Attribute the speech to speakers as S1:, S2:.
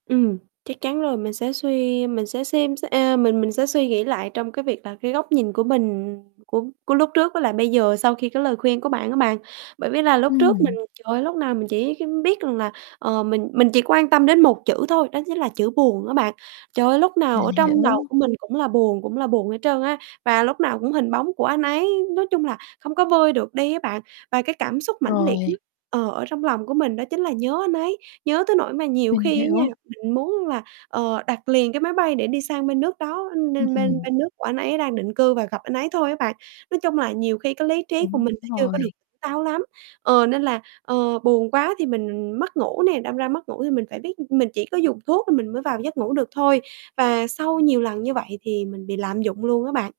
S1: Ừm, chắc chắn rồi, mình sẽ suy mình sẽ xem xe ờ, mình mình sẽ suy nghĩ lại trong cái việc là cái góc nhìn của mình của của lúc trước với lại bây giờ sau khi cái lời khuyên của bạn á bạn. Bởi vì là lúc trước mình
S2: Ừm.
S1: trời ơi, lúc nào mình chỉ cái biết rằng là, ờ, mình mình chỉ quan tâm đến một chữ thôi, đó chính là chữ "buồn" á bạn. Trời ơi, lúc nào
S2: Mình
S1: ở trong đầu
S2: hiểu.
S1: của mình cũng là buồn, cũng là buồn hết trơn á và lúc nào cũng hình bóng của anh ấy nói chung là, không có vơi được đi á bạn. Và cái cảm xúc mãnh liệt
S2: Rồi.
S1: nhất ờ, ở trong lòng của mình đó chính là nhớ anh ấy, nhớ tới nỗi mà nhiều
S2: Mình
S1: khi á nha,
S2: hiểu.
S1: mình muốn là, ờ, đặt liền cái máy bay để đi sang bên nước đó, nên
S2: Ừm
S1: nên bên
S2: hừm.
S1: bên nước của anh ấy đang định cư và gặp anh ấy thôi á bạn. Nói chung là, nhiều khi cái lý trí của mình
S2: Đúng
S1: nó chưa có được
S2: rồi.
S1: táo lắm ờ, nên là, ờ, buồn quá thì mình mất ngủ nè. Đâm ra mất ngủ thì mình phải biết mình chỉ có dùng thuốc thì mình mới vào được giấc ngủ được thôi và sau nhiều lần như vậy thì mình bị lạm dụng luôn á bạn.